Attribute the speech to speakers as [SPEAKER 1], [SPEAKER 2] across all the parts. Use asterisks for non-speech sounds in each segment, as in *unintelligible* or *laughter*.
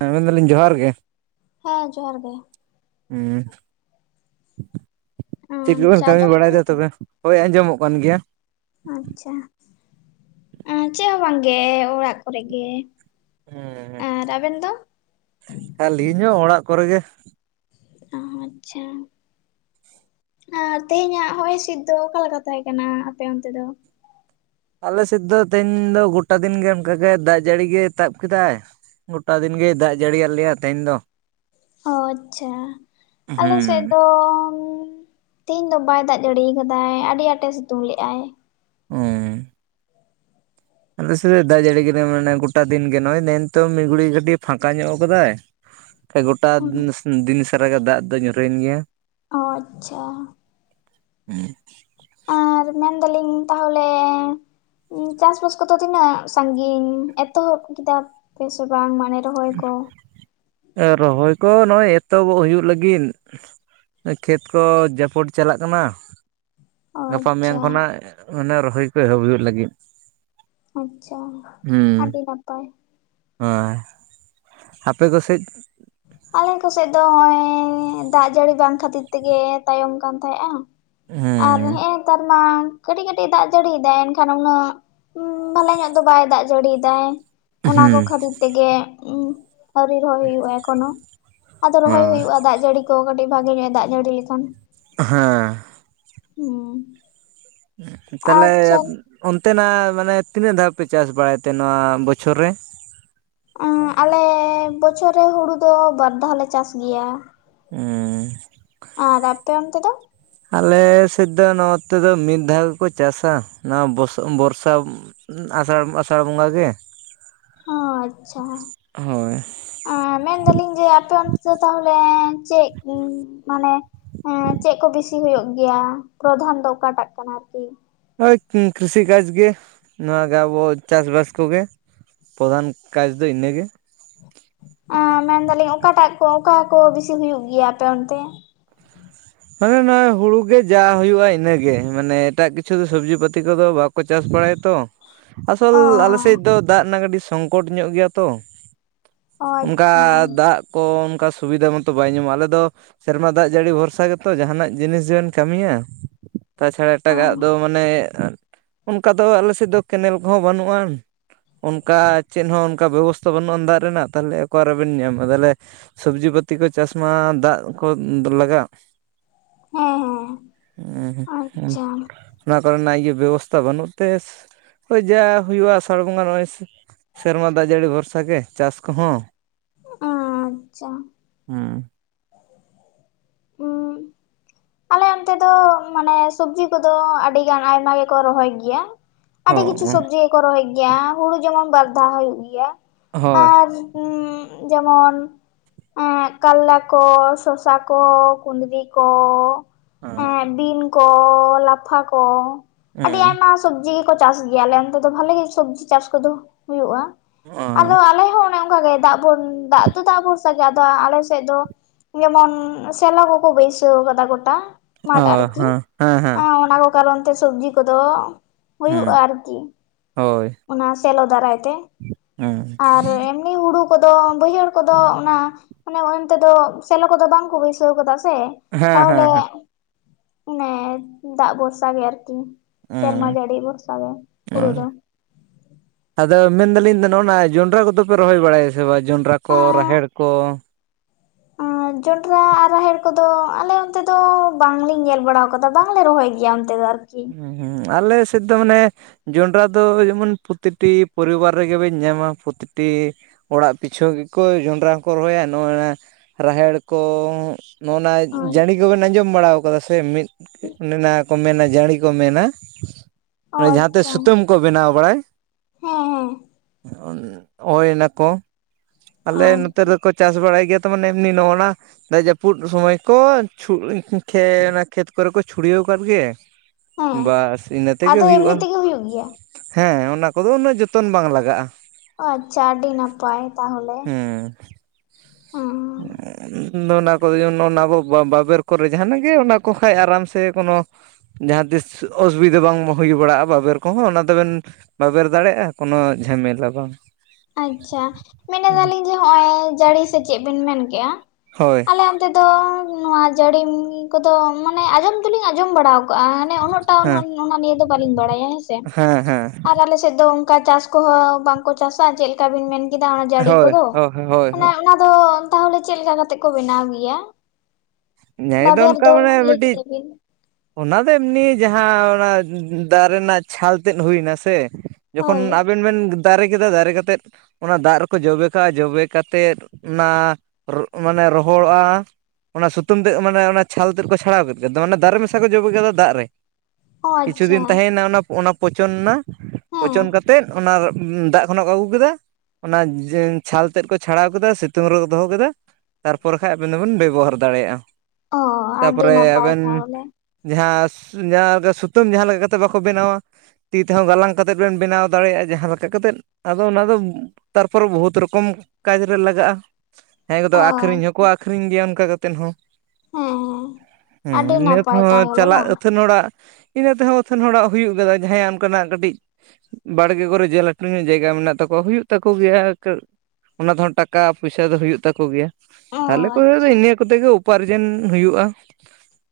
[SPEAKER 1] ᱦᱮᱸ ᱢᱮᱱᱫᱟᱞᱤᱧ ᱡᱚᱦᱟᱨ ᱜᱮ᱾
[SPEAKER 2] ᱦᱮᱸ ᱡᱚᱦᱟᱨ ᱜᱮ
[SPEAKER 1] *unintelligible* ᱪᱮᱜ ᱠᱚ ᱵᱮᱱ
[SPEAKER 2] ᱟᱪᱪᱷᱟ
[SPEAKER 1] ᱠᱟᱹᱢᱤ
[SPEAKER 2] ᱟᱸᱡᱚᱢᱚᱜ
[SPEAKER 1] ᱵᱟᱲᱟᱭᱮᱫᱼᱟ
[SPEAKER 2] ᱠᱟᱱᱟ ᱛᱚ?
[SPEAKER 1] ᱛᱚᱵᱮ? ᱦᱳᱭ ᱟᱸᱡᱚᱢᱚᱜ ᱠᱟᱱ ᱜᱮᱭᱟ᱾
[SPEAKER 2] ᱟᱪᱪᱷᱟ ᱮᱸᱜ ᱪᱮᱜ ᱦᱚᱸ ᱵᱟᱝᱜᱮ ᱚᱲᱟᱜ ᱠᱚᱨᱮᱜ ᱜᱮ᱾
[SPEAKER 1] ᱦᱮᱸ ᱦᱮᱸ
[SPEAKER 2] ᱟᱨ ᱟᱵᱮᱱ ᱫᱚ?
[SPEAKER 1] ᱟᱹᱞᱤᱧᱚ ᱚᱲᱟᱜ ᱠᱚᱨᱮ ᱜᱮ᱾
[SPEAKER 2] ᱟᱻᱟᱪᱷᱟ ᱟᱨ ᱛᱮᱦᱮᱧᱟᱜ ᱦᱚᱭ ᱦᱤᱸᱥᱤᱫ ᱫᱚ ᱚᱠᱟᱞᱮᱠᱟ ᱛᱟᱦᱮᱸ ᱠᱟᱱᱟ ᱟᱯᱮ ᱚᱱᱛᱮ ᱫᱚ?
[SPEAKER 1] ᱟᱞᱮ ᱥᱮᱜ ᱫᱚ ᱛᱮᱦᱮᱧ ᱫᱚ ᱜᱚᱴᱟ ᱫᱤᱱ ᱜᱮ ᱚᱱᱠᱟ ᱜᱮ ᱫᱟᱜ ᱡᱟᱹᱲᱤ ᱜᱮ ᱛᱟᱵ ᱠᱮᱫᱟᱭ᱾ ᱜᱚᱴᱟ ᱫᱤᱱ ᱜᱮ ᱫᱟᱜ ᱡᱟᱹᱲᱤᱭᱟᱜ ᱞᱮᱭᱟ ᱛᱮᱦᱮᱧ ᱫᱚ᱾
[SPEAKER 2] ᱚᱻᱟᱪᱪᱷᱟ ᱟᱞᱮ ᱥᱮᱜ
[SPEAKER 1] ᱦᱮᱸ
[SPEAKER 2] ᱫᱚ ᱛᱮᱦᱮᱧ ᱫᱚ ᱵᱟᱭ ᱫᱟᱜ ᱡᱟᱲᱤᱭᱟᱠᱟᱫᱟᱭ ᱟᱹᱰᱤ ᱟᱸᱴᱮ ᱥᱤᱛᱩᱝ ᱞᱮᱜᱼᱟᱭ᱾
[SPEAKER 1] ᱦᱩᱸ ᱟᱞᱮᱥᱮᱫ ᱫᱟᱜ ᱡᱟᱹᱲᱤ ᱠᱮᱫᱟᱭ ᱢᱟᱱᱮ ᱜᱚᱴᱟ ᱫᱤᱱ ᱜᱮ ᱱᱚᱜᱼᱚᱭ ᱱᱮᱱ ᱛᱚᱜ ᱢᱤᱜ ᱜᱷᱩᱲᱤᱜ ᱠᱟᱹᱴᱤᱡ ᱯᱷᱟᱸᱠᱟ ᱧᱚᱜ ᱟᱠᱟᱫᱟᱭ
[SPEAKER 2] *inaudible*
[SPEAKER 1] *unintelligible* ᱜᱚᱴᱟ *unintelligible* ᱫᱤᱱ ᱥᱟᱨᱟᱜᱮ ᱫᱟᱜ ᱫᱚ ᱧᱩᱨᱩᱭᱮᱱ ᱜᱮᱭᱟ
[SPEAKER 2] ᱚ ᱟᱪᱪᱷᱟ
[SPEAKER 1] *inaudible* ᱦᱩᱸ
[SPEAKER 2] ᱟᱨ ᱢᱮᱱᱫᱟᱞᱤᱧ ᱛᱟᱦᱚᱞᱮᱻ ᱪᱟᱥ ᱵᱟᱟᱥ ᱠᱚᱫᱚ ᱛᱤᱱᱟᱹᱜ ᱥᱟᱸᱜᱤᱧ ᱮᱛᱚᱦᱚᱵ ᱠᱮᱫᱟ ᱥᱮ ᱵᱟᱝ? ᱦᱮᱸ ᱨᱚᱦᱳᱭ ᱠᱳ
[SPEAKER 1] ᱨᱚᱦᱚᱭ ᱠᱚ ᱱᱚᱜᱼᱚᱭ ᱮᱛᱚᱦᱚᱵᱚᱜ ᱦᱩᱭᱩᱜ ᱞᱟᱹᱜᱤᱫ ᱠᱷᱮᱛ ᱠᱚ ᱡᱟᱯᱚᱴ ᱪᱟᱞᱟᱜ ᱠᱟᱱᱟ
[SPEAKER 2] ᱚ
[SPEAKER 1] ᱜᱟᱯᱟ ᱢᱮᱭᱟᱝ
[SPEAKER 2] ᱟᱪᱪᱷᱟ
[SPEAKER 1] ᱠᱷᱚ ᱱᱟᱜ ᱢᱟᱱᱮ ᱨᱚᱦᱚᱭ ᱠᱚ ᱮᱦᱚᱵ ᱦᱩᱭᱩᱜ ᱞᱟᱹᱜᱤᱫ᱾
[SPEAKER 2] ᱟᱪᱪᱷᱟ ᱟᱹᱰᱤ ᱱᱟᱯᱟᱭ
[SPEAKER 1] ᱦᱮᱸᱻ ᱟᱯᱮ ᱠᱚᱥᱮᱡᱼᱼ
[SPEAKER 2] ᱟᱞᱮᱧ ᱠᱚᱥᱮᱫ ᱫᱚ ᱱᱚᱜᱼᱚᱭᱻ ᱫᱟᱜ ᱡᱟᱹᱲᱤ ᱵᱟᱝ ᱠᱷᱟᱹᱛᱤᱨ ᱛᱮᱜᱮ ᱛᱟᱭᱚᱢ ᱟᱠᱟᱱ ᱛᱟᱦᱮᱸᱜᱼᱟ
[SPEAKER 1] ᱦᱩᱸ
[SPEAKER 2] ᱟᱨ ᱦᱮᱸᱜᱼᱮ ᱱᱮᱛᱟᱨ ᱢᱟ ᱠᱟᱹᱴᱤᱡ ᱠᱟᱹᱴᱤᱡ ᱫᱟᱜ ᱡᱟᱹᱲᱤᱭᱮᱫᱟᱭ ᱮᱱᱠᱷᱟᱱ ᱩᱱᱟᱹᱜ ᱩᱸ ᱵᱷᱟᱞᱮ ᱧᱚᱜ ᱫᱚ ᱵᱟᱭ ᱫᱟᱜ ᱡᱟᱹᱲᱤᱭ ᱮᱫᱟᱭ ᱚᱱᱟ ᱠᱚ ᱠᱷᱟᱹᱛᱤᱨ ᱛᱮᱜᱮ ᱟ. ᱣᱨᱤ ᱨᱚᱦᱚᱭ ᱦᱩᱭᱩᱜᱼᱟ ᱮᱠᱷᱚᱱᱚ ᱟᱫᱚ ᱨᱚᱦᱚᱭ
[SPEAKER 1] ᱦᱳᱭ
[SPEAKER 2] ᱦᱩᱭᱩᱜᱼᱟ ᱫᱟᱜ ᱡᱟᱹᱲᱤ ᱠᱟᱹᱴᱤᱡ ᱵᱷᱟᱜᱤ ᱧᱚᱜᱼᱮ ᱫᱟᱜ ᱡᱟᱹᱲᱤ ᱞᱮᱠᱷᱟᱱ
[SPEAKER 1] ᱦᱮᱸ
[SPEAKER 2] ᱦᱩᱸ
[SPEAKER 1] ᱛᱟᱞᱦᱮ
[SPEAKER 2] ᱟᱪᱪᱷᱟ
[SPEAKER 1] ᱚᱱᱛᱮᱱᱟᱜ ᱢᱟᱱᱮ ᱛᱤᱱᱟᱹᱜ ᱫᱷᱟᱣ ᱯᱮ ᱪᱟᱥ ᱵᱟᱲᱟᱭ ᱛᱮ ᱱᱚᱣᱟ ᱵᱚᱪᱷᱚᱨ ᱨᱮ
[SPEAKER 2] ᱮᱸᱻ ᱟᱞᱮᱻ ᱵᱚᱪᱷᱚᱨ ᱨᱮ ᱦᱩᱲᱩ ᱫᱚ ᱵᱟᱨ ᱫᱷᱟᱣ ᱞᱮ ᱪᱟᱥ ᱜᱮᱭᱟ᱾
[SPEAKER 1] ᱦᱩᱸᱻ
[SPEAKER 2] ᱟᱨ ᱨᱯᱮ ᱚᱱᱛᱮ ᱫᱚ
[SPEAKER 1] ᱟᱞᱮ ᱥᱮᱫ ᱫᱚ ᱱᱚᱛᱮ ᱫᱚ ᱢᱤᱫ ᱫᱷᱟᱣ ᱜᱮᱠᱚ ᱪᱟᱥᱟ ᱱᱚᱣᱟ ᱵᱚᱥᱚ ᱵᱚᱨᱥᱟ ᱟᱥᱟᱲ, ᱟᱥᱟᱲ ᱵᱚᱸᱜᱟ ᱜᱮ
[SPEAKER 2] ᱚ ᱟᱪᱪᱷᱟ
[SPEAKER 1] ᱦᱳᱭ
[SPEAKER 2] ᱮᱸ ᱢᱮᱱᱫᱟᱞᱤᱧ ᱡᱮ ᱟᱯᱮ ᱚᱱᱛᱮ ᱫᱚ ᱛᱟᱦᱚᱞᱮ ᱪᱮᱫ ᱢᱟᱱᱮ ᱦᱩᱸ ᱪᱮᱫ ᱠᱚ ᱵᱤᱥᱤ ᱦᱩᱭᱩᱜ ᱜᱮᱭᱟ ᱯᱨᱚᱫᱷᱟᱱ ᱫᱚ ᱚᱠᱟᱴᱟᱜ ᱠᱟᱱᱟ, ᱟᱨᱠᱤᱼᱼ
[SPEAKER 1] ᱦᱳᱭ ᱠᱨᱤᱥᱤ ᱠᱟᱡᱽ ᱜᱮ ᱱᱚᱣᱟ ᱜᱮ ᱟᱵᱚ ᱪᱟᱥᱵᱟᱥ ᱠᱚᱜᱮ ᱾ ᱯᱨᱚᱫᱷᱟᱱ ᱠᱟᱡᱽ ᱫᱚ ᱤᱱᱟᱹ ᱜᱮ ᱾
[SPEAKER 2] ᱢᱮᱱᱫᱟᱞᱤᱧ ᱚᱠᱟᱴᱟᱜ ᱠᱚ ᱚᱠᱟ ᱠᱚ ᱵᱤᱥᱤ ᱦᱩᱭᱩᱜ ᱜᱮᱭᱟ ᱟᱯᱮ ᱚᱱᱛᱮ?
[SPEAKER 1] ᱦᱚᱭ ᱱᱚᱜᱼᱚᱭ ᱦᱩᱲᱩ ᱜᱮ ᱡᱟ ᱦᱳᱭᱳ-ᱟ ᱤᱱᱟᱹᱜᱮ, ᱢᱟᱱᱮ ᱮᱴᱟᱜ ᱠᱤᱪᱷᱩ ᱫᱚ ᱥᱚᱵᱽᱡᱤ ᱯᱟᱹᱛᱤ ᱠᱚᱫᱚ ᱵᱟᱼᱼ ᱠᱟᱠᱚ ᱪᱟᱥ ᱵᱟᱲᱟᱭᱟ ᱛᱚ ᱾ ᱟᱥᱚᱞ
[SPEAKER 2] ᱚ
[SPEAKER 1] ᱟᱞᱮ ᱥᱮᱫ ᱫᱚ ᱫᱟᱜ ᱨᱮᱱᱟᱜ ᱠᱟᱹᱴᱤᱡ ᱥᱚᱝᱠᱚᱴ ᱧᱚᱜ ᱜᱮᱭᱟ ᱛᱚ
[SPEAKER 2] ᱚ
[SPEAKER 1] ᱾ ᱚᱱᱠᱟ
[SPEAKER 2] ᱟᱪᱪᱷᱟ
[SPEAKER 1] ᱫᱟᱜ ᱠᱚ ᱚᱱᱠᱟ ᱥᱩᱵᱤᱫᱟ ᱢᱚᱛᱚ ᱵᱟᱭ ᱧᱟᱢᱟ, ᱟᱞᱮ ᱫᱚ ᱥᱮᱨᱢᱟ ᱫᱟᱜ ᱡᱟᱹᱲᱤ ᱵᱷᱚᱨᱥᱟ ᱜᱮᱼᱼ ᱛᱚ ᱡᱟᱦᱟᱱᱟᱜ ᱡᱤᱱᱤᱥ ᱵᱮᱱ ᱠᱟᱹᱢᱤᱭᱟ ᱛᱟᱪᱷᱟᱲᱟ
[SPEAKER 2] ᱚ
[SPEAKER 1] ᱮᱴᱟᱜᱟᱜ ᱫᱚ ᱢᱟᱱᱮᱼᱼ ᱚᱱᱠᱟ ᱫᱚ ᱟᱞᱮᱥᱮᱫ ᱫᱚ ᱠᱮᱱᱮᱞ ᱠᱚᱦᱚᱸ ᱵᱟᱹᱱᱩᱜᱼᱟ ᱾ ᱚᱱᱠᱟ ᱪᱮᱫ ᱦᱚᱸ ᱚᱱᱠᱟ ᱵᱮᱵᱚᱥᱛᱷᱟ ᱵᱟᱹᱱᱩᱜᱼᱟ ᱫᱟᱜ ᱨᱮᱱᱟᱜ ᱛᱟᱦᱚᱞᱮ ᱚᱠᱟ ᱨᱮᱵᱮᱱ ᱧᱟᱢᱟ, ᱛᱟᱦᱚᱞᱮᱼᱼ ᱥᱚᱵᱽᱡᱤ ᱯᱟᱹᱛᱤ ᱠᱚ ᱪᱟᱥ ᱢᱟ ᱫᱟᱜ ᱠᱚ ᱞᱟᱜᱟᱜ ᱾
[SPEAKER 2] ᱦᱮᱸ ᱦᱮᱸ
[SPEAKER 1] ᱦᱮ *unintelligible*
[SPEAKER 2] ᱟᱪᱪᱷᱟ
[SPEAKER 1] ᱚᱱᱟ ᱠᱚᱨᱮᱱᱟᱜ ᱤᱭᱟᱹ ᱵᱮᱵᱚᱥᱛᱟ ᱵᱟᱹᱱᱩᱜ ᱛᱮᱼᱼ ᱳᱭ ᱡᱟ ᱦᱩᱭᱩᱜᱼᱟ ᱟᱥᱟᱲ ᱵᱚᱸᱜᱟ ᱱᱚᱜᱼᱚᱭ ᱥᱮᱨᱢᱟ ᱫᱟᱜ ᱡᱟᱹᱲᱤ ᱵᱷᱚᱨᱥᱟ ᱜᱮ ᱪᱟᱥ ᱠᱚᱦᱚᱸ ᱾
[SPEAKER 2] ᱟᱻ ᱟᱪᱪᱷᱟ
[SPEAKER 1] ᱦᱩᱸ
[SPEAKER 2] ᱦᱩᱸ ᱟᱞᱮ ᱚᱱᱛᱮ ᱫᱚ ᱢᱟᱱᱮ ᱥᱚᱵᱽᱡᱤ ᱠᱚᱫᱚ ᱟᱹᱰᱤ ᱜᱟᱱ ᱟᱭᱢᱟ ᱜᱮᱠᱚ ᱨᱚᱦᱚᱭ ᱜᱮᱭᱟ ᱾ ᱟᱹᱰᱤ ᱠᱤᱪᱷᱩ
[SPEAKER 1] ᱦᱚᱸ
[SPEAKER 2] ᱥᱚᱵᱡᱤ ᱜᱮ ᱠᱚ ᱨᱚᱦᱚᱭ ᱜᱮᱭᱟ ᱦᱩᱲᱩ ᱡᱮᱢᱚᱱ ᱵᱟᱨ ᱫᱷᱟᱣ ᱦᱩᱭᱩᱜ ᱜᱮᱭᱟ
[SPEAKER 1] ᱦᱳᱭ
[SPEAKER 2] ᱟᱨ? ᱦᱮ ᱡᱮᱢᱚᱱ ᱟ ᱠᱟᱞᱞᱟ ᱠᱚ ᱥᱚᱥᱟ ᱠᱚ ᱠᱩᱸᱫᱽᱨᱤ ᱠᱚ᱾
[SPEAKER 1] ᱦᱩᱸ
[SPEAKER 2] ᱮᱸ ᱵᱤᱱ ᱠᱚ ᱞᱟᱯᱷᱟ ᱠᱚ ᱟᱹᱰᱤ ᱟᱭᱢᱟ ᱥᱚᱵᱽᱡᱤ ᱜᱮᱠᱚ ᱪᱟᱥ ᱜᱮᱭᱟ ᱟᱞᱮ ᱚᱱᱛᱮ ᱫᱚ ᱵᱷᱟᱞᱤ ᱜᱮ ᱥᱚᱵᱽᱡᱤ ᱪᱟᱥ ᱠᱚᱫᱚ ᱦᱩᱭᱩᱜᱼᱟ᱾
[SPEAKER 1] *unintelligible*
[SPEAKER 2] ᱟᱫᱚ ᱟᱞᱮ ᱦᱚᱸ ᱚᱱᱮ ᱚᱱᱠᱟ ᱜᱮ ᱫᱟᱜ ᱵᱚᱱ ᱫᱟᱜ ᱫᱚ ᱫᱟᱜ ᱵᱚᱱ ᱟᱫᱚ ᱟᱞᱮ ᱥᱮᱫ ᱫᱚ ᱡᱮᱢᱚᱱ ᱥᱮᱞᱚ ᱠᱚᱠᱚ ᱵᱟᱹᱭᱥᱟᱹᱣ ᱠᱟᱫᱟ ᱜᱚᱴᱟ᱾ ᱢᱟᱴ
[SPEAKER 1] ᱚ
[SPEAKER 2] ᱟᱨᱠᱤ
[SPEAKER 1] ᱦᱮᱸ ᱦᱮᱸ ᱦᱮᱸ
[SPEAKER 2] *unintelligible* ᱠᱟᱨᱚᱱ ᱛᱮ ᱥᱚᱵᱽᱡᱤ ᱠᱚᱫᱚ
[SPEAKER 1] ᱦᱮᱸ
[SPEAKER 2] ᱦᱩᱭᱩᱜᱼᱟ ᱟᱨᱠᱤ
[SPEAKER 1] ᱦᱳᱭ
[SPEAKER 2] ᱚᱱᱟ ᱥᱮᱞᱚ ᱫᱟᱨᱟᱭ ᱛᱮ᱾
[SPEAKER 1] ᱦᱮᱸ
[SPEAKER 2] ᱟᱨ ᱮᱢᱱᱤ ᱦᱩᱲᱩ ᱠᱚᱫᱚ ᱵᱟᱹᱭᱦᱟᱹᱲ ᱠᱚᱫᱚ ᱚᱱᱟ ᱚᱱᱮ ᱚᱱ ᱛᱮᱫᱚ ᱥᱮᱞᱚ ᱠᱚᱫᱚ ᱵᱟᱝ ᱠᱚ ᱵᱟᱹᱭᱥᱟᱹᱣ ᱠᱟᱫᱟ ᱥᱮ
[SPEAKER 1] ᱦᱮᱸ
[SPEAKER 2] ᱛᱟᱦᱚᱞᱮ
[SPEAKER 1] ᱦᱮᱸ
[SPEAKER 2] ᱢᱟᱱᱮ ᱫᱟᱜ ᱵᱷᱚᱨᱥᱟ ᱜᱮ ᱟᱨᱠᱤ᱾ ᱥᱮᱨᱢᱟ
[SPEAKER 1] ᱦᱮᱸ
[SPEAKER 2] ᱡᱟᱹᱲᱤ ᱵᱷᱚᱨᱥᱟ ᱜᱮ ᱦᱩᱲᱩ ᱫᱚ᱾
[SPEAKER 1] ᱦᱮᱸ ᱟᱫᱚ ᱢᱮᱱ ᱫᱟᱞᱤᱧ ᱫᱚ ᱱᱚᱜᱼᱱᱟ ᱡᱚᱱᱰᱨᱟ ᱠᱚᱫᱚ ᱯᱮ ᱨᱚᱦᱚᱭ ᱵᱟᱲᱟᱭᱟ ᱥᱮ ᱵᱟᱝ ᱡᱚᱱᱰᱨᱟ ᱠᱚ ᱨᱟᱦᱮᱲ ᱠᱚ?
[SPEAKER 2] ᱟᱨ ᱡᱚᱱᱰᱨᱟ ᱟᱨ ᱨᱟᱦᱮᱲ ᱠᱚᱫᱚ ᱟᱞᱮ ᱚᱱᱛᱮ ᱫᱚ ᱵᱟᱝᱞᱮᱧ ᱧᱮᱞ ᱵᱟᱲᱟ ᱟᱠᱟᱫᱟ ᱵᱟᱝᱞᱮ ᱨᱚᱦᱚᱭ ᱜᱮᱭᱟ ᱚᱱᱛᱮ ᱫᱚ ᱟᱨᱠᱤ᱾
[SPEAKER 1] ᱦᱩᱸ ᱦᱩᱸ ᱟᱞᱮ ᱥᱮᱫ ᱢᱟᱱᱮ ᱡᱚᱱᱰᱨᱟ ᱫᱚ ᱡᱮᱢᱚᱱ ᱯᱨᱚᱛᱤᱴᱤ ᱯᱚᱨᱤᱵᱟᱨ ᱨᱮᱜᱮ ᱵᱮᱱ ᱧᱟᱢᱟ ᱯᱨᱚᱛᱤᱴᱤ ᱚᱲᱟᱜ ᱯᱤᱪᱷᱩ ᱜᱮᱠᱚ ᱡᱚᱸᱰᱨᱟ ᱦᱚᱸᱠᱚ ᱨᱚᱦᱚᱭᱟ ᱱᱚᱜᱼᱚᱭ ᱱᱟ ᱨᱟᱦᱮᱲ ᱠᱚ ᱱᱚᱜᱼᱱᱟ
[SPEAKER 2] ᱚ
[SPEAKER 1] ᱡᱟᱬᱤ ᱠᱚᱵᱮᱱ ᱟᱸᱡᱚᱢ ᱵᱟᱲᱟ ᱟᱠᱟᱫᱟ ᱥᱮ ᱢᱤᱫ ᱚᱱᱟ ᱠᱚ ᱢᱮᱱᱟ ᱡᱟᱬᱤ ᱠᱚ ᱢᱮᱱᱟ ᱚᱱᱮ ᱡᱟᱦᱟᱸᱛᱮ
[SPEAKER 2] ᱟᱪᱪᱷᱟ
[SPEAKER 1] ᱥᱩᱛᱟᱹᱢ ᱠᱚ ᱵᱮᱱᱟᱣ ᱵᱟᱲᱟᱭ
[SPEAKER 2] ᱦᱮᱸ ᱦᱮᱸ
[SPEAKER 1] ᱦᱩᱭ ᱮᱱᱟᱠᱚ ᱟᱞᱮ ᱱᱚᱛᱮ
[SPEAKER 2] ᱟᱪᱪᱷᱟ
[SPEAKER 1] ᱫᱚᱠᱚ ᱪᱟᱥ ᱵᱟᱲᱟᱭ ᱜᱮᱭᱟ ᱛᱟᱨ ᱢᱟᱱᱮ ᱮᱢᱱᱤ ᱱᱚᱜᱼ ᱱᱟ ᱫᱟᱜ ᱡᱟᱹᱯᱩᱫ ᱥᱚᱢᱚᱭ ᱠᱚ ᱪᱷᱩ ᱠᱷᱮ ᱚᱱᱟ ᱠᱷᱮᱛ ᱠᱚᱨᱮ ᱠᱚ ᱪᱷᱩᱲᱭᱟᱹᱣ ᱟᱠᱟᱫ ᱜᱮ
[SPEAKER 2] ᱦᱮᱸ
[SPEAKER 1] ᱵᱟᱥ ᱤᱱᱟᱹ ᱛᱮᱜᱮ
[SPEAKER 2] ᱟᱫᱚ ᱮᱢᱱᱤ
[SPEAKER 1] ᱦᱩᱭᱩᱜᱼᱟ᱾
[SPEAKER 2] ᱛᱮᱜᱮ ᱦᱩᱭᱩᱜ ᱜᱮᱭᱟ
[SPEAKER 1] ᱦᱮᱸ ᱚᱱᱟ ᱠᱚᱫᱚ ᱩᱱᱟᱹᱜ ᱡᱚᱛᱚᱱ ᱵᱟᱝ ᱞᱟᱜᱟᱜᱼᱟ᱾
[SPEAKER 2] ᱟᱪᱷᱟ ᱟᱹᱰᱤ ᱱᱟᱯᱟᱭ ᱛᱟᱦᱚᱞᱮ᱾
[SPEAKER 1] ᱟᱨ
[SPEAKER 2] ᱦᱮᱸ
[SPEAKER 1] *unintelligible* ᱚᱱᱟ ᱠᱚᱜᱮ ᱚᱱᱟ ᱠᱚ ᱵᱟᱵᱮᱨ ᱠᱚᱨᱮ ᱡᱟᱦᱟᱱᱟᱜ ᱜᱮ ᱚᱱᱟ ᱠᱚ ᱠᱷᱟᱱ ᱟᱨᱟᱢ ᱥᱮ ᱠᱳᱱᱳ ᱡᱟᱦᱟᱸ ᱛᱤᱥ ᱚᱥᱩᱵᱤᱫᱷᱟ ᱵᱟᱝ ᱦᱩᱭ ᱵᱟᱲᱟᱜᱼᱟ ᱵᱟᱵᱮᱨ ᱠᱚᱦᱚᱸ ᱚᱱᱟ ᱫᱚ ᱵᱮᱱ ᱵᱟᱵᱮᱨ ᱫᱟᱲᱮᱭᱟᱜᱼᱟ ᱠᱳᱱᱳ ᱡᱷᱟᱮᱢᱮᱞᱟ ᱵᱟᱝ᱾
[SPEAKER 2] ᱟᱪᱷᱟ ᱢᱮᱱ ᱮᱫᱟᱞᱤᱧ ᱡᱮ ᱱᱚᱜᱼᱚᱭ ᱡᱟᱹᱲᱤ ᱥᱮ ᱪᱮᱫ ᱵᱮᱱ ᱢᱮᱱᱠᱮᱜᱼᱟ?
[SPEAKER 1] ᱦᱳᱭ᱾
[SPEAKER 2] ᱟᱞᱮ ᱚᱱᱛᱮ ᱫᱚ ᱱᱚᱣᱟ ᱡᱟᱹᱲᱤᱢ ᱠᱚᱫᱚ ᱢᱟᱱᱮ ᱟᱸᱡᱚᱢ ᱫᱚᱞᱤᱧ ᱟᱸᱡᱚᱢ ᱵᱟᱲᱟ ᱟᱠᱟᱫᱟ᱾ ᱟᱱᱮ ᱩᱱᱟᱹᱜ ᱴᱟ
[SPEAKER 1] ᱦᱮᱸ
[SPEAKER 2] ᱚᱱᱟ ᱱᱤᱭᱟᱹ ᱫᱚ ᱵᱟᱹᱞᱤᱧ ᱵᱟᱲᱟᱭᱟ ᱦᱮᱸᱥᱮ,
[SPEAKER 1] ᱦᱮᱸ ᱦᱮᱸ
[SPEAKER 2] ᱟᱨ ᱟᱞᱮ ᱥᱮᱫ ᱫᱚ ᱚᱱᱠᱟ ᱪᱟᱥ ᱠᱚ ᱦᱚᱸ ᱵᱟᱝ ᱠᱚ ᱪᱟᱥᱟ ᱪᱮᱫ ᱞᱮᱠᱟ ᱵᱤᱱ ᱢᱮᱱ ᱠᱮᱫᱟ ᱚᱱᱟ ᱡᱟᱹᱲᱤ
[SPEAKER 1] ᱦᱳᱭ
[SPEAKER 2] ᱠᱚᱫᱚ?
[SPEAKER 1] ᱦᱳᱭ ᱦᱳᱭ ᱦᱳᱭ
[SPEAKER 2] ᱟᱫᱚ ᱛᱟᱦᱚᱞᱮ ᱪᱮᱫ ᱞᱮᱠᱟ ᱠᱟᱛᱮᱜ ᱠᱚ ᱵᱮᱱᱟᱣ ᱜᱮᱭᱟ?
[SPEAKER 1] ᱧᱟᱹᱭ
[SPEAKER 2] ᱵᱟᱵᱮᱨ
[SPEAKER 1] ᱚᱱᱠᱟ
[SPEAKER 2] ᱫᱚ
[SPEAKER 1] ᱢᱟᱱᱮ
[SPEAKER 2] ᱞᱟᱹᱭ
[SPEAKER 1] ᱢᱤᱫᱴᱤᱡ
[SPEAKER 2] ᱠᱮᱫᱟ ᱵᱤᱱ᱾
[SPEAKER 1] ᱚᱱᱟ ᱫᱚ ᱮᱢᱱᱤ ᱡᱟᱦᱟᱸ ᱚᱱᱟ ᱫᱟᱨᱮ ᱨᱮᱱᱟᱜ ᱪᱷᱟᱞ ᱛᱮᱫ ᱦᱩᱭᱱᱟ ᱥᱮ ᱾ ᱡᱚᱠᱷᱚᱱ
[SPEAKER 2] ᱦᱳᱭ
[SPEAKER 1] ᱟᱵᱮᱱ ᱵᱮᱱ ᱫᱟᱨᱮ ᱠᱮᱫᱟ ᱫᱟᱨᱮ ᱠᱟᱛᱮᱫ ᱚᱱᱟ ᱫᱟᱜ ᱨᱮᱠᱚ ᱡᱚᱵᱮ ᱠᱟᱜᱼᱟ ᱡᱚᱵᱮ ᱠᱟᱛᱮᱫ ᱚᱱᱟ ᱢᱟᱱᱮ ᱨᱚᱦᱚᱲᱚᱜᱼᱟ᱾ ᱚᱱᱟ ᱥᱩᱛᱟᱹᱢ ᱛᱮᱫ ᱢᱟᱱᱮ ᱚᱱᱟ ᱪᱷᱟᱞ ᱛᱮᱫ ᱠᱚ ᱪᱷᱟᱲᱟᱣ ᱠᱮᱫ ᱜᱮ ᱢᱟᱱᱮ ᱫᱟᱨᱮ ᱢᱮᱥᱟ ᱠᱚ ᱡᱚᱵᱮ ᱠᱮᱫᱟ ᱫᱟᱜ ᱨᱮ᱾
[SPEAKER 2] ᱚ
[SPEAKER 1] ᱠᱤᱪᱷᱩ
[SPEAKER 2] ᱟᱪᱪᱷᱟ
[SPEAKER 1] ᱫᱤᱱ ᱛᱟᱦᱮᱸᱭᱮᱱᱟ ᱚᱱᱟ, ᱚᱱᱟ ᱯᱚᱪᱚᱱᱮᱱᱟ
[SPEAKER 2] ᱦᱮᱸ
[SPEAKER 1] ᱯᱚᱪᱚᱱ ᱠᱟᱛᱮ ᱚᱱᱟ ᱫᱟᱜ ᱛᱚᱠᱷᱚᱱ ᱠᱚ ᱟᱹᱜᱩ ᱠᱮᱫᱟ ᱚᱱᱟ ᱪᱷᱟᱞ ᱛᱮᱫ ᱠᱚ ᱪᱷᱟᱲᱟᱣ ᱠᱮᱫᱟ ᱥᱤᱛᱩᱝ ᱨᱮᱠᱚ ᱫᱚᱦᱚ ᱠᱮᱫᱟ᱾ ᱛᱟᱨᱯᱚᱨ ᱠᱷᱟᱱ ᱟᱵᱮᱱ ᱫᱚᱵᱮᱱ ᱵᱮᱵᱚᱦᱟᱨ ᱫᱟᱲᱮᱭᱟᱜᱼᱟ᱾
[SPEAKER 2] ᱚ ᱟᱹᱰᱤ
[SPEAKER 1] ᱛᱟᱨᱯᱚᱨᱮ
[SPEAKER 2] ᱱᱟᱯᱟᱭ
[SPEAKER 1] ᱟᱵᱮᱱ
[SPEAKER 2] ᱛᱟᱦᱚᱞᱮ
[SPEAKER 1] ᱡᱟᱦᱟᱸ, ᱡᱟᱦᱟᱸ ᱞᱮᱠᱟ ᱥᱩᱛᱟᱹᱢ ᱡᱟᱦᱟᱸ ᱞᱮᱠᱟ ᱠᱟᱛᱮᱫ ᱵᱟᱠᱚ ᱵᱮᱱᱟᱣᱟ? ᱛᱤ ᱛᱮᱦᱚᱸ ᱜᱟᱞᱟᱝ ᱠᱟᱛᱮᱫ ᱵᱮᱱ ᱵᱮᱱᱟᱣ ᱫᱟᱲᱮᱭᱟᱜᱼᱟ ᱡᱟᱦᱟᱸ ᱞᱮᱠᱟ ᱠᱟᱛᱮᱫ᱾ ᱟᱫᱚ ᱚᱱᱟ ᱫᱚ ᱛᱟᱨᱯᱚᱨᱮ ᱵᱚᱦᱩᱛ ᱨᱚᱠᱚᱢ ᱠᱟᱡᱽ ᱨᱮ ᱞᱟᱜᱟᱜᱼᱟ᱾ ᱦᱮᱸ ᱠᱚᱫᱚ
[SPEAKER 2] ᱚ ᱦᱮᱸ
[SPEAKER 1] ᱟᱠᱷᱨᱤᱧ ᱦᱚᱸᱠᱚ ᱟᱠᱷᱨᱤᱧ ᱜᱮᱭᱟ ᱚᱱᱠᱟ ᱠᱟᱛᱮᱫ ᱦᱚᱸ᱾
[SPEAKER 2] ᱦᱮᱸ ᱟᱹᱰᱤ
[SPEAKER 1] ᱦᱮᱸ ᱤᱱᱟᱹ
[SPEAKER 2] ᱱᱟᱯᱟᱭ
[SPEAKER 1] ᱛᱮᱦᱚᱸ
[SPEAKER 2] ᱛᱟᱦᱚᱞᱮ
[SPEAKER 1] ᱪᱟᱞᱟᱜ
[SPEAKER 2] ᱵᱟᱝ
[SPEAKER 1] ᱟᱹᱛᱷᱟᱹᱱ ᱚᱲᱟᱜ ᱤᱱᱟᱹ ᱛᱮᱦᱚᱸ ᱟᱹᱛᱷᱟᱹᱱ ᱦᱚᱲᱟᱜ ᱦᱩᱭᱩᱜ ᱟᱠᱟᱫᱟ ᱡᱟᱦᱟᱸᱭᱟᱜ ᱚᱱᱠᱟᱱᱟᱜ ᱠᱟᱹᱴᱤᱡᱼᱼ ᱵᱟᱲᱜᱮ ᱠᱚᱨᱮ ᱡᱮ ᱞᱟᱹᱴᱩ ᱧᱚᱜ ᱡᱟᱭᱜᱟ ᱢᱮᱱᱟᱜ ᱛᱟᱠᱚᱣᱟ ᱦᱩᱭᱩᱜ ᱛᱟᱠᱚ ᱜᱮᱭᱟᱼᱼ ᱚᱱᱟ ᱛᱮᱦᱚᱸ ᱴᱟᱠᱟ ᱯᱚᱭᱥᱟ ᱫᱚ ᱦᱩᱭᱩᱜ ᱛᱟᱠᱚ ᱜᱮᱭᱟ᱾
[SPEAKER 2] ᱚ
[SPEAKER 1] ᱟᱞᱮ ᱠᱚᱨᱮ ᱫᱚ
[SPEAKER 2] ᱟᱪᱪᱷᱟ
[SPEAKER 1] ᱤᱱᱟᱹ ᱠᱚᱛᱮ ᱜᱮ ᱩᱯᱟᱨᱡᱚᱱ ᱦᱩᱭᱩᱜᱼᱟ᱾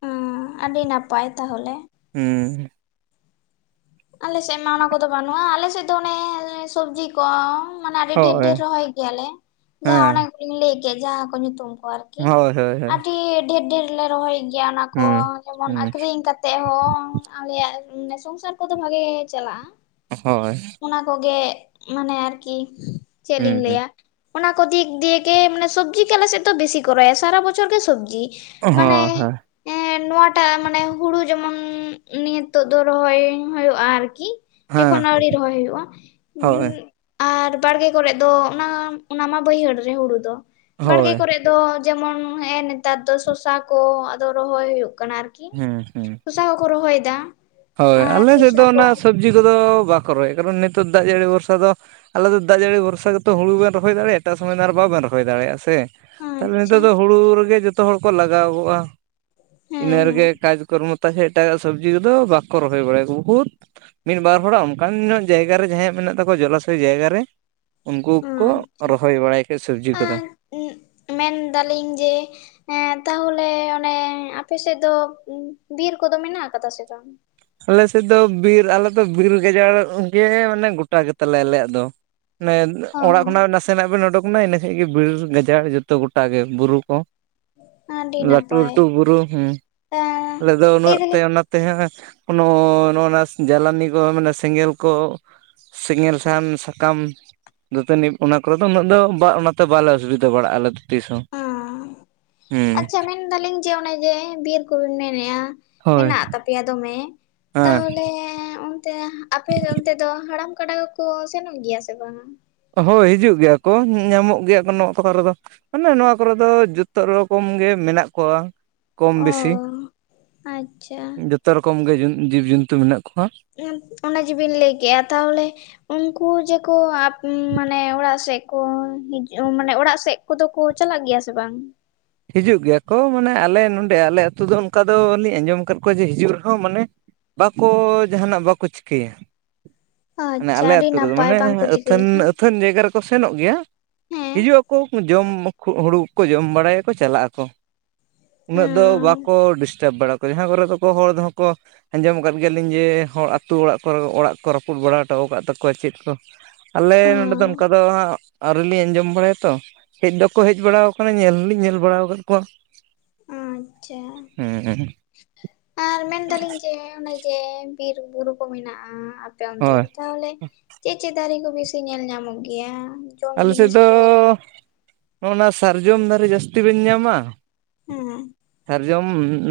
[SPEAKER 2] ᱦᱩᱸ ᱟᱹᱰᱤ ᱱᱟᱯᱟᱭ ᱛᱟᱦᱚᱞᱮ᱾
[SPEAKER 1] ᱦᱩᱸ᱾
[SPEAKER 2] ᱟᱞᱮᱥᱮᱫ ᱢᱟ ᱚᱱᱟ ᱠᱚᱫᱚ ᱵᱟᱹᱱᱩᱜᱼᱟ ᱟᱞᱮᱥᱮᱫ ᱫᱚ ᱚᱱᱮ, ᱥᱚᱵᱽᱡᱤ ᱠᱚᱼᱼ ᱢᱟᱱᱮ ᱟᱹᱰᱤ
[SPEAKER 1] ᱦᱳᱭ
[SPEAKER 2] ᱰᱷᱮᱨ-ᱰᱷᱮᱨ ᱨᱚᱦᱚᱭ ᱜᱮᱭᱟᱞᱮ ᱡᱟᱦᱟᱸ
[SPEAKER 1] ᱦᱮᱸ
[SPEAKER 2] ᱚᱱᱮ ᱠᱚᱞᱤᱧ ᱞᱟᱹᱭ ᱠᱮᱭᱟ ᱡᱟᱦᱟᱸ ᱠᱚ ᱧᱩᱛᱩᱢ ᱠᱚ ᱟᱨᱠᱤ᱾ ᱠᱤ
[SPEAKER 1] ᱦᱳᱭ ᱦᱳᱭ ᱦᱳᱭ
[SPEAKER 2] ᱟᱹᱰᱤ ᱰᱷᱮᱨ-ᱰᱷᱮᱨᱼᱼ ᱞᱮ ᱨᱚᱦᱚᱭᱮᱫ ᱜᱮᱭᱟ ᱚᱱᱟ ᱠᱚ
[SPEAKER 1] ᱦᱩᱸ
[SPEAKER 2] ᱡᱮᱢᱚᱱ
[SPEAKER 1] ᱦᱩᱸ
[SPEAKER 2] ᱟᱠᱷᱨᱤᱧ ᱠᱟᱛᱮ ᱦᱚᱸ ᱟᱞᱮᱭᱟᱜ ᱥᱚᱝᱥᱟᱨᱼᱼ ᱠᱚᱫᱚ ᱵᱷᱟᱜᱮ ᱪᱟᱞᱟᱜᱼᱟ᱾
[SPEAKER 1] ᱦᱳᱭ᱾
[SPEAKER 2] ᱚᱱᱟ ᱠᱚᱜᱮ ᱢᱟᱱᱮ ᱟᱨᱠᱤ ᱪᱮᱫ ᱞᱤᱧ
[SPEAKER 1] ᱦᱩᱸ ᱦᱩᱸ
[SPEAKER 2] ᱞᱟᱹᱭᱟ? ᱚᱱᱟ ᱠᱚ ᱫᱤᱠ ᱫᱤᱭᱮ ᱜᱮ ᱢᱟᱱᱮ ᱥᱚᱵᱽᱡᱤ ᱜᱮ ᱟᱞᱮ ᱥᱮᱫ ᱫᱚ ᱵᱮᱥᱤ ᱠᱚᱨᱟᱣᱟ ᱥᱟᱨᱟ ᱵᱚᱪᱦᱚᱨ ᱜᱮ ᱥᱚᱵᱡᱤ᱾ ᱢᱟᱱᱮ
[SPEAKER 1] ᱦᱳᱭ
[SPEAKER 2] ᱮ ᱱᱚᱣᱟᱴᱟᱜ ᱢᱟᱱᱮ ᱦᱩᱲᱩ ᱡᱮᱢᱚᱱ ᱱᱤᱛᱚ ᱫᱚ ᱨᱚᱦᱚᱭᱼᱼ ᱦᱩᱭᱩᱜᱼᱟ ᱟᱨᱠᱤ ᱮᱠᱷᱚᱱ
[SPEAKER 1] ᱦᱳᱭ
[SPEAKER 2] ᱟᱹᱣᱲᱤ ᱨᱚᱦᱚᱭ ᱦᱩᱭᱩᱜᱼᱟᱼᱼ
[SPEAKER 1] ᱦᱮᱸ ᱦᱳᱭ
[SPEAKER 2] ᱟᱨ ᱵᱟᱲᱜᱮ ᱠᱚᱨᱮ ᱫᱚ ᱚᱱᱟ, ᱚᱱᱟ ᱢᱟ ᱵᱟᱹᱭᱦᱟᱹᱲ ᱨᱮ ᱦᱩᱲᱩ ᱫᱚ ᱵᱟᱲᱜᱮ
[SPEAKER 1] ᱦᱳᱭ
[SPEAKER 2] ᱠᱚᱨᱮ ᱫᱚᱼᱼ ᱫᱚ ᱡᱮᱢᱚᱱ ᱦᱮᱸ ᱱᱮᱛᱟᱨ ᱫᱚ ᱥᱚᱨᱥᱟ ᱠᱚ ᱟᱫᱚ ᱨᱚᱦᱚᱭ ᱦᱩᱭᱩᱜ ᱠᱟᱱᱟ ᱟᱨᱠᱤᱼᱼ
[SPEAKER 1] ᱦᱩᱸ
[SPEAKER 2] ᱠᱤ
[SPEAKER 1] ᱦᱩᱸ
[SPEAKER 2] ᱥᱚᱨᱥᱟ ᱠᱚᱠᱚ ᱨᱚᱦᱚᱭ ᱫᱟ᱾
[SPEAKER 1] ᱦᱳᱭ ᱟᱞᱮ ᱥᱮᱫ ᱫᱚ ᱚᱱᱟ ᱥᱚᱵᱽᱡᱤ ᱠᱚᱫᱚ ᱵᱟᱠᱚ ᱨᱚᱦᱚᱭᱮᱫᱼᱟ ᱠᱟᱨᱚᱱ ᱱᱤᱛᱚᱜ ᱫᱟᱜ ᱡᱟᱹᱲᱤ ᱵᱷᱚᱨᱥᱟ ᱫᱚᱼᱼ ᱟᱞᱮ ᱫᱚ ᱫᱟᱜ ᱡᱟᱹᱲᱤ ᱵᱷᱚᱨᱥᱟ ᱜᱮᱛᱚ ᱦᱩᱲᱩᱵᱮᱱ ᱨᱚᱦᱚᱭ ᱫᱟᱲᱮᱼᱟ ᱮᱴᱟᱜ ᱥᱚᱢᱚᱭ ᱫᱚ ᱟᱨ ᱵᱟᱵᱮᱱ ᱨᱚᱦᱚᱭ ᱫᱟᱲᱮᱭᱟᱜᱼᱟ ᱥᱮ᱾ ᱛᱟᱦᱚᱞᱮ
[SPEAKER 2] ᱟᱪᱪᱷᱟ
[SPEAKER 1] ᱱᱤᱛᱚᱜ ᱫᱚ ᱦᱩᱲᱩ ᱨᱮᱜᱮ ᱡᱚᱛᱚ ᱦᱚᱲ ᱠᱚ ᱞᱟᱜᱟᱣ ᱠᱚᱜᱼᱟ᱾
[SPEAKER 2] ᱦᱮᱸ
[SPEAKER 1] ᱤᱱᱟᱹ
[SPEAKER 2] ᱦᱮᱸ
[SPEAKER 1] ᱨᱮᱜᱮ ᱠᱟᱡᱽᱠᱨᱢᱚᱛᱟ ᱥᱮ ᱮᱴᱟᱜᱟᱜ ᱥᱚᱵᱽᱡᱤ ᱠᱚᱫᱚ ᱵᱟᱠᱚ ᱨᱚᱦᱚᱭ ᱵᱟᱲᱟᱭᱟᱠᱚ ᱵᱚᱦᱩᱫᱼᱼ ᱢᱤᱫ ᱵᱟᱨ ᱦᱚᱲᱟᱜ ᱚᱱᱠᱟᱱ ᱧᱚᱜ ᱡᱟᱭᱜᱟ ᱨᱮ ᱡᱟᱦᱟᱸᱭᱟᱜ ᱢᱮᱱᱟᱜ ᱛᱟᱠᱚᱣᱟ ᱡᱚᱞᱟᱥᱚᱭ ᱡᱟᱭᱜᱟ ᱨᱮᱼᱼ ᱩᱱᱠᱩ ᱠᱚ ᱨᱚᱦᱚᱭ ᱵᱟᱲᱟᱭ ᱠᱷᱟᱡ ᱥᱚᱵᱽᱡᱤ ᱠᱚᱫᱚ᱾
[SPEAKER 2] ᱩᱸᱢᱮᱱ ᱮᱫᱟᱞᱤᱧ ᱡᱮᱼᱼ ᱦᱮᱸ ᱛᱟᱦᱚᱞᱮ ᱚᱱᱮ, ᱟᱯᱮ ᱥᱮᱫ ᱫᱚ ᱵᱤᱨ ᱠᱚᱫᱚ ᱢᱮᱱᱟᱜ ᱟᱠᱟᱫᱟ ᱥᱮ ᱵᱟᱝ?
[SPEAKER 1] ᱟᱞᱮ ᱥᱮᱫ ᱫᱚ ᱵᱤᱨ ᱟᱞᱮᱫᱚ ᱵᱤᱨ ᱜᱟᱡᱟᱲ ᱜᱮ ᱢᱟᱱᱮ ᱜᱚᱴᱟ ᱜᱮᱛᱟᱞᱮ ᱟᱞᱮᱭᱟᱜ ᱫᱚ᱾ ᱢᱟᱱᱮ
[SPEAKER 2] ᱚ
[SPEAKER 1] ᱚᱲᱟᱜ ᱠᱷᱚᱱᱟᱜ ᱱᱟᱥᱼᱼ ᱥᱮᱱᱟᱜ ᱵᱮᱱ ᱩᱰᱩᱠ ᱮᱱᱟ ᱤᱱᱟᱹ ᱠᱷᱟᱡ ᱜᱮ ᱵᱤᱨ ᱜᱟᱡᱟᱲ ᱡᱚᱛᱚ ᱜᱚᱴᱟ ᱜᱮ ᱵᱩᱨᱩ ᱠᱚ᱾
[SPEAKER 2] ᱟᱹᱰᱤ ᱱᱟᱯᱟᱭ
[SPEAKER 1] ᱞᱟᱹᱴᱩ-ᱞᱟᱹᱴᱩ ᱵᱩᱨᱩ ᱦᱮᱸ,
[SPEAKER 2] ᱮᱸ
[SPEAKER 1] ᱟᱞᱮ ᱫᱚ
[SPEAKER 2] ᱞᱟᱹᱭ
[SPEAKER 1] ᱩᱱᱟᱹᱜ ᱛᱮ
[SPEAKER 2] ᱫᱟᱞᱤᱧ
[SPEAKER 1] ᱚᱱᱟᱛᱮᱼᱼ ᱠᱱᱚ ᱱᱚᱜᱼ ᱱᱟ ᱡᱟᱞᱟᱱᱤ ᱠᱚ ᱢᱟᱱᱮ ᱥᱮᱸᱜᱮᱞ ᱠᱚᱼᱼ ᱥᱮᱸᱜᱮᱞ ᱥᱟᱦᱟᱱ ᱥᱟᱠᱟᱢᱼᱼ ᱫᱟᱹᱛᱟᱹᱱᱤ ᱚᱱᱟ ᱠᱚᱨᱮ ᱫᱚ ᱩᱱᱟᱹᱜ ᱫᱚ ᱚᱱᱟᱛᱮ ᱵᱟᱞᱮ ᱚᱥᱩᱵᱤᱫᱷᱟ ᱵᱟᱲᱟᱜᱼᱟ ᱟᱞᱮ ᱫᱚ᱾ ᱛᱤᱥ ᱦᱚᱸ ᱦᱮᱸ᱾
[SPEAKER 2] ᱢᱮᱱ ᱮᱫᱟᱞᱤᱧ ᱡᱮ ᱚᱱᱮ ᱡᱮ ᱵᱤᱨ ᱠᱚᱵᱤᱱ ᱢᱮᱱᱮᱫᱼᱟᱼᱼ
[SPEAKER 1] ᱦᱳᱭ
[SPEAKER 2] ᱢᱮᱱᱟᱜ ᱛᱟᱯᱮᱭᱟ ᱫᱚᱢᱮ
[SPEAKER 1] ᱦᱮᱸ
[SPEAKER 2] ᱛᱟᱦᱚᱞᱮ ᱚᱱᱛᱮᱼᱼ ᱟᱯᱮ ᱫᱚ ᱚᱱᱛᱮ ᱫᱚ ᱦᱟᱲᱟᱢ ᱠᱟᱰᱟ ᱠᱚᱠᱚ ᱥᱮᱱᱚᱜ ᱜᱮᱭᱟ ᱥᱮ ᱵᱟᱝ?
[SPEAKER 1] ᱦᱳᱭ ᱦᱤᱡᱩᱜ ᱜᱮᱭᱟ ᱠᱚ ᱧᱟᱢᱚᱜ ᱜᱮᱭᱟ ᱠᱚ ᱱᱚᱜ ᱯᱟᱦᱴᱟ ᱨᱮᱫᱚ᱾ ᱢᱟᱱᱮ ᱱᱚᱣᱟ ᱠᱚᱨᱮ ᱫᱚ ᱡᱚᱛᱚ ᱨᱚᱠᱚᱢ ᱜᱮ ᱢᱮᱱᱟᱜ ᱠᱚᱣᱟ ᱠᱚᱢ ᱵᱮᱥᱤ᱾
[SPEAKER 2] ᱚ ᱟᱪᱷᱟ᱾
[SPEAKER 1] ᱡᱚᱛᱚ ᱨᱚᱠᱚᱢ ᱜᱮ ᱡᱤᱵᱽ ᱡᱚᱱᱛᱩ ᱢᱮᱱᱟᱜ ᱠᱚᱣᱟ᱾
[SPEAKER 2] ᱚᱱᱟ ᱡᱤᱵᱤᱱ ᱞᱟᱹᱭ ᱠᱮᱜᱼᱟ ᱛᱟᱦᱚᱞᱮ ᱩᱱᱠᱩ ᱡᱮᱠᱚ ᱢᱟᱱᱮ ᱚᱲᱟᱜ ᱥᱮᱫᱼᱼ ᱠᱚ ᱦᱤᱡᱩᱜ ᱢᱟᱱᱮ ᱚᱲᱟᱜ ᱥᱮᱫ ᱠᱚᱫᱚ ᱠᱚ ᱪᱟᱞᱟᱜ ᱜᱮᱭᱟ ᱥᱮ ᱵᱟᱝ?
[SPEAKER 1] ᱦᱤᱡᱩᱜ ᱜᱮᱭᱟ ᱠᱚ ᱢᱟᱱᱮ ᱟᱞᱮ ᱱᱚᱸᱰᱮ ᱟᱞᱮ ᱟᱹᱛᱩ ᱫᱚ ᱚᱱᱠᱟ ᱫᱚᱞᱤᱧ ᱟᱸᱡᱚᱢ ᱟᱠᱟᱫ ᱠᱚᱣᱟ ᱡᱮ ᱦᱤᱡᱩᱜ ᱨᱮᱦᱚᱸ ᱢᱟᱱᱮᱼᱼ ᱵᱟᱠᱚ ᱡᱟᱦᱟᱱᱟᱜ ᱵᱟᱠᱚ ᱪᱤᱠᱟᱹᱭᱟ᱾ ᱢᱟᱱᱮ
[SPEAKER 2] ᱟᱪᱪᱷᱟ
[SPEAKER 1] ᱟᱞᱮ
[SPEAKER 2] ᱟᱹᱰᱤ
[SPEAKER 1] ᱟᱹᱛᱩ ᱨᱮᱫᱚ
[SPEAKER 2] ᱱᱟᱯᱟᱭ
[SPEAKER 1] ᱢᱟᱱᱮ
[SPEAKER 2] ᱵᱟᱝᱠᱚ ᱪᱤᱠᱟᱹ
[SPEAKER 1] ᱟᱹᱛᱟᱹᱱᱼᱼ
[SPEAKER 2] ᱞᱮᱠᱷᱟᱱ᱾
[SPEAKER 1] ᱟᱹᱠᱷᱟᱹᱱ ᱡᱟᱭᱜᱟ ᱨᱮᱠᱚ ᱥᱮᱱᱚᱜ ᱜᱮᱭᱟ
[SPEAKER 2] ᱦᱮᱸ
[SPEAKER 1] ᱦᱤᱡᱩᱜ ᱟᱠᱚ ᱡᱚᱢ ᱦᱩᱲᱩ ᱠᱚ ᱡᱚᱢ ᱵᱟᱲᱟᱭᱟᱠᱚᱼᱼ ᱠᱚ ᱪᱟᱞᱟᱜ ᱟᱠᱚ ᱩᱱᱟᱹᱜ ᱫᱚ ᱵᱟᱠᱚ ᱰᱤᱥᱴᱟᱵᱽ ᱵᱟᱲᱟ ᱠᱚ, ᱡᱟᱦᱟᱸ ᱠᱚᱨᱮ ᱫᱚᱠᱚ ᱦᱚᱲ ᱫᱚᱦᱚᱸ ᱠᱚᱼᱼ ᱟᱸᱡᱚᱢ ᱟᱠᱟᱫ ᱜᱮᱭᱟᱹᱞᱤᱧ ᱡᱮ ᱦᱚᱲ ᱟᱹᱛᱩ ᱚᱲᱟᱜ ᱠᱚᱨᱮ ᱚᱲᱟᱜ ᱠᱚ ᱨᱟᱹᱯᱩᱫ ᱵᱟᱲᱟ ᱦᱚᱴᱚ ᱟᱠᱟᱜ ᱛᱟᱠᱚᱣᱟ ᱪᱮᱫ ᱠᱚ᱾ ᱟᱞᱮ ᱱᱚᱰᱮ ᱫᱚ ᱚᱱᱠᱟ ᱫᱚ ᱦᱟᱸᱜ ᱟᱹᱣᱨᱤᱞᱤᱧ ᱟᱸᱡᱚᱢ ᱵᱟᱲᱟᱭᱟ ᱛᱚ᱾ ᱦᱮᱡ ᱫᱚᱠᱚ ᱦᱮᱡ ᱵᱟᱲᱟᱣᱟᱠᱟᱱᱟ ᱧᱮᱞ ᱦᱚᱞᱤᱧ ᱧᱮᱞ ᱵᱟᱲᱟ ᱟᱠᱟᱫ ᱠᱚᱣᱟ᱾
[SPEAKER 2] ᱟᱪᱷᱟ,
[SPEAKER 1] ᱦᱮᱸ
[SPEAKER 2] ᱟᱨ ᱢᱮᱱᱮᱫᱟᱞᱤᱧ ᱡᱮᱼᱼ ᱡᱮ ᱵᱤᱨ ᱵᱩᱨᱩ ᱠᱚ ᱢᱮᱱᱟᱜᱼᱟ ᱟᱯᱮ ᱚᱱᱛᱮ
[SPEAKER 1] ᱦᱳᱭ
[SPEAKER 2] ᱛᱟᱦᱚᱞᱮᱼᱼ ᱪᱮᱫ-ᱪᱮᱫ ᱫᱟᱨᱮ ᱠᱚ ᱵᱤᱥᱤ ᱧᱮᱞ ᱧᱟᱢᱚᱜ ᱜᱮᱭᱟ? ᱡᱚᱢ
[SPEAKER 1] ᱟᱞᱮ ᱥᱮᱫ
[SPEAKER 2] ᱡᱤᱱᱤᱥ
[SPEAKER 1] ᱫᱚ
[SPEAKER 2] ᱠᱚ?
[SPEAKER 1] ᱱᱚᱜᱼ ᱱᱟ ᱥᱟᱨᱡᱚᱢ ᱫᱟᱨᱮ ᱡᱟᱹᱥᱛᱤ ᱵᱮᱱ ᱧᱟᱢᱟᱼᱼ
[SPEAKER 2] ᱦᱮᱸ
[SPEAKER 1] ᱥᱟᱨᱡᱚᱢ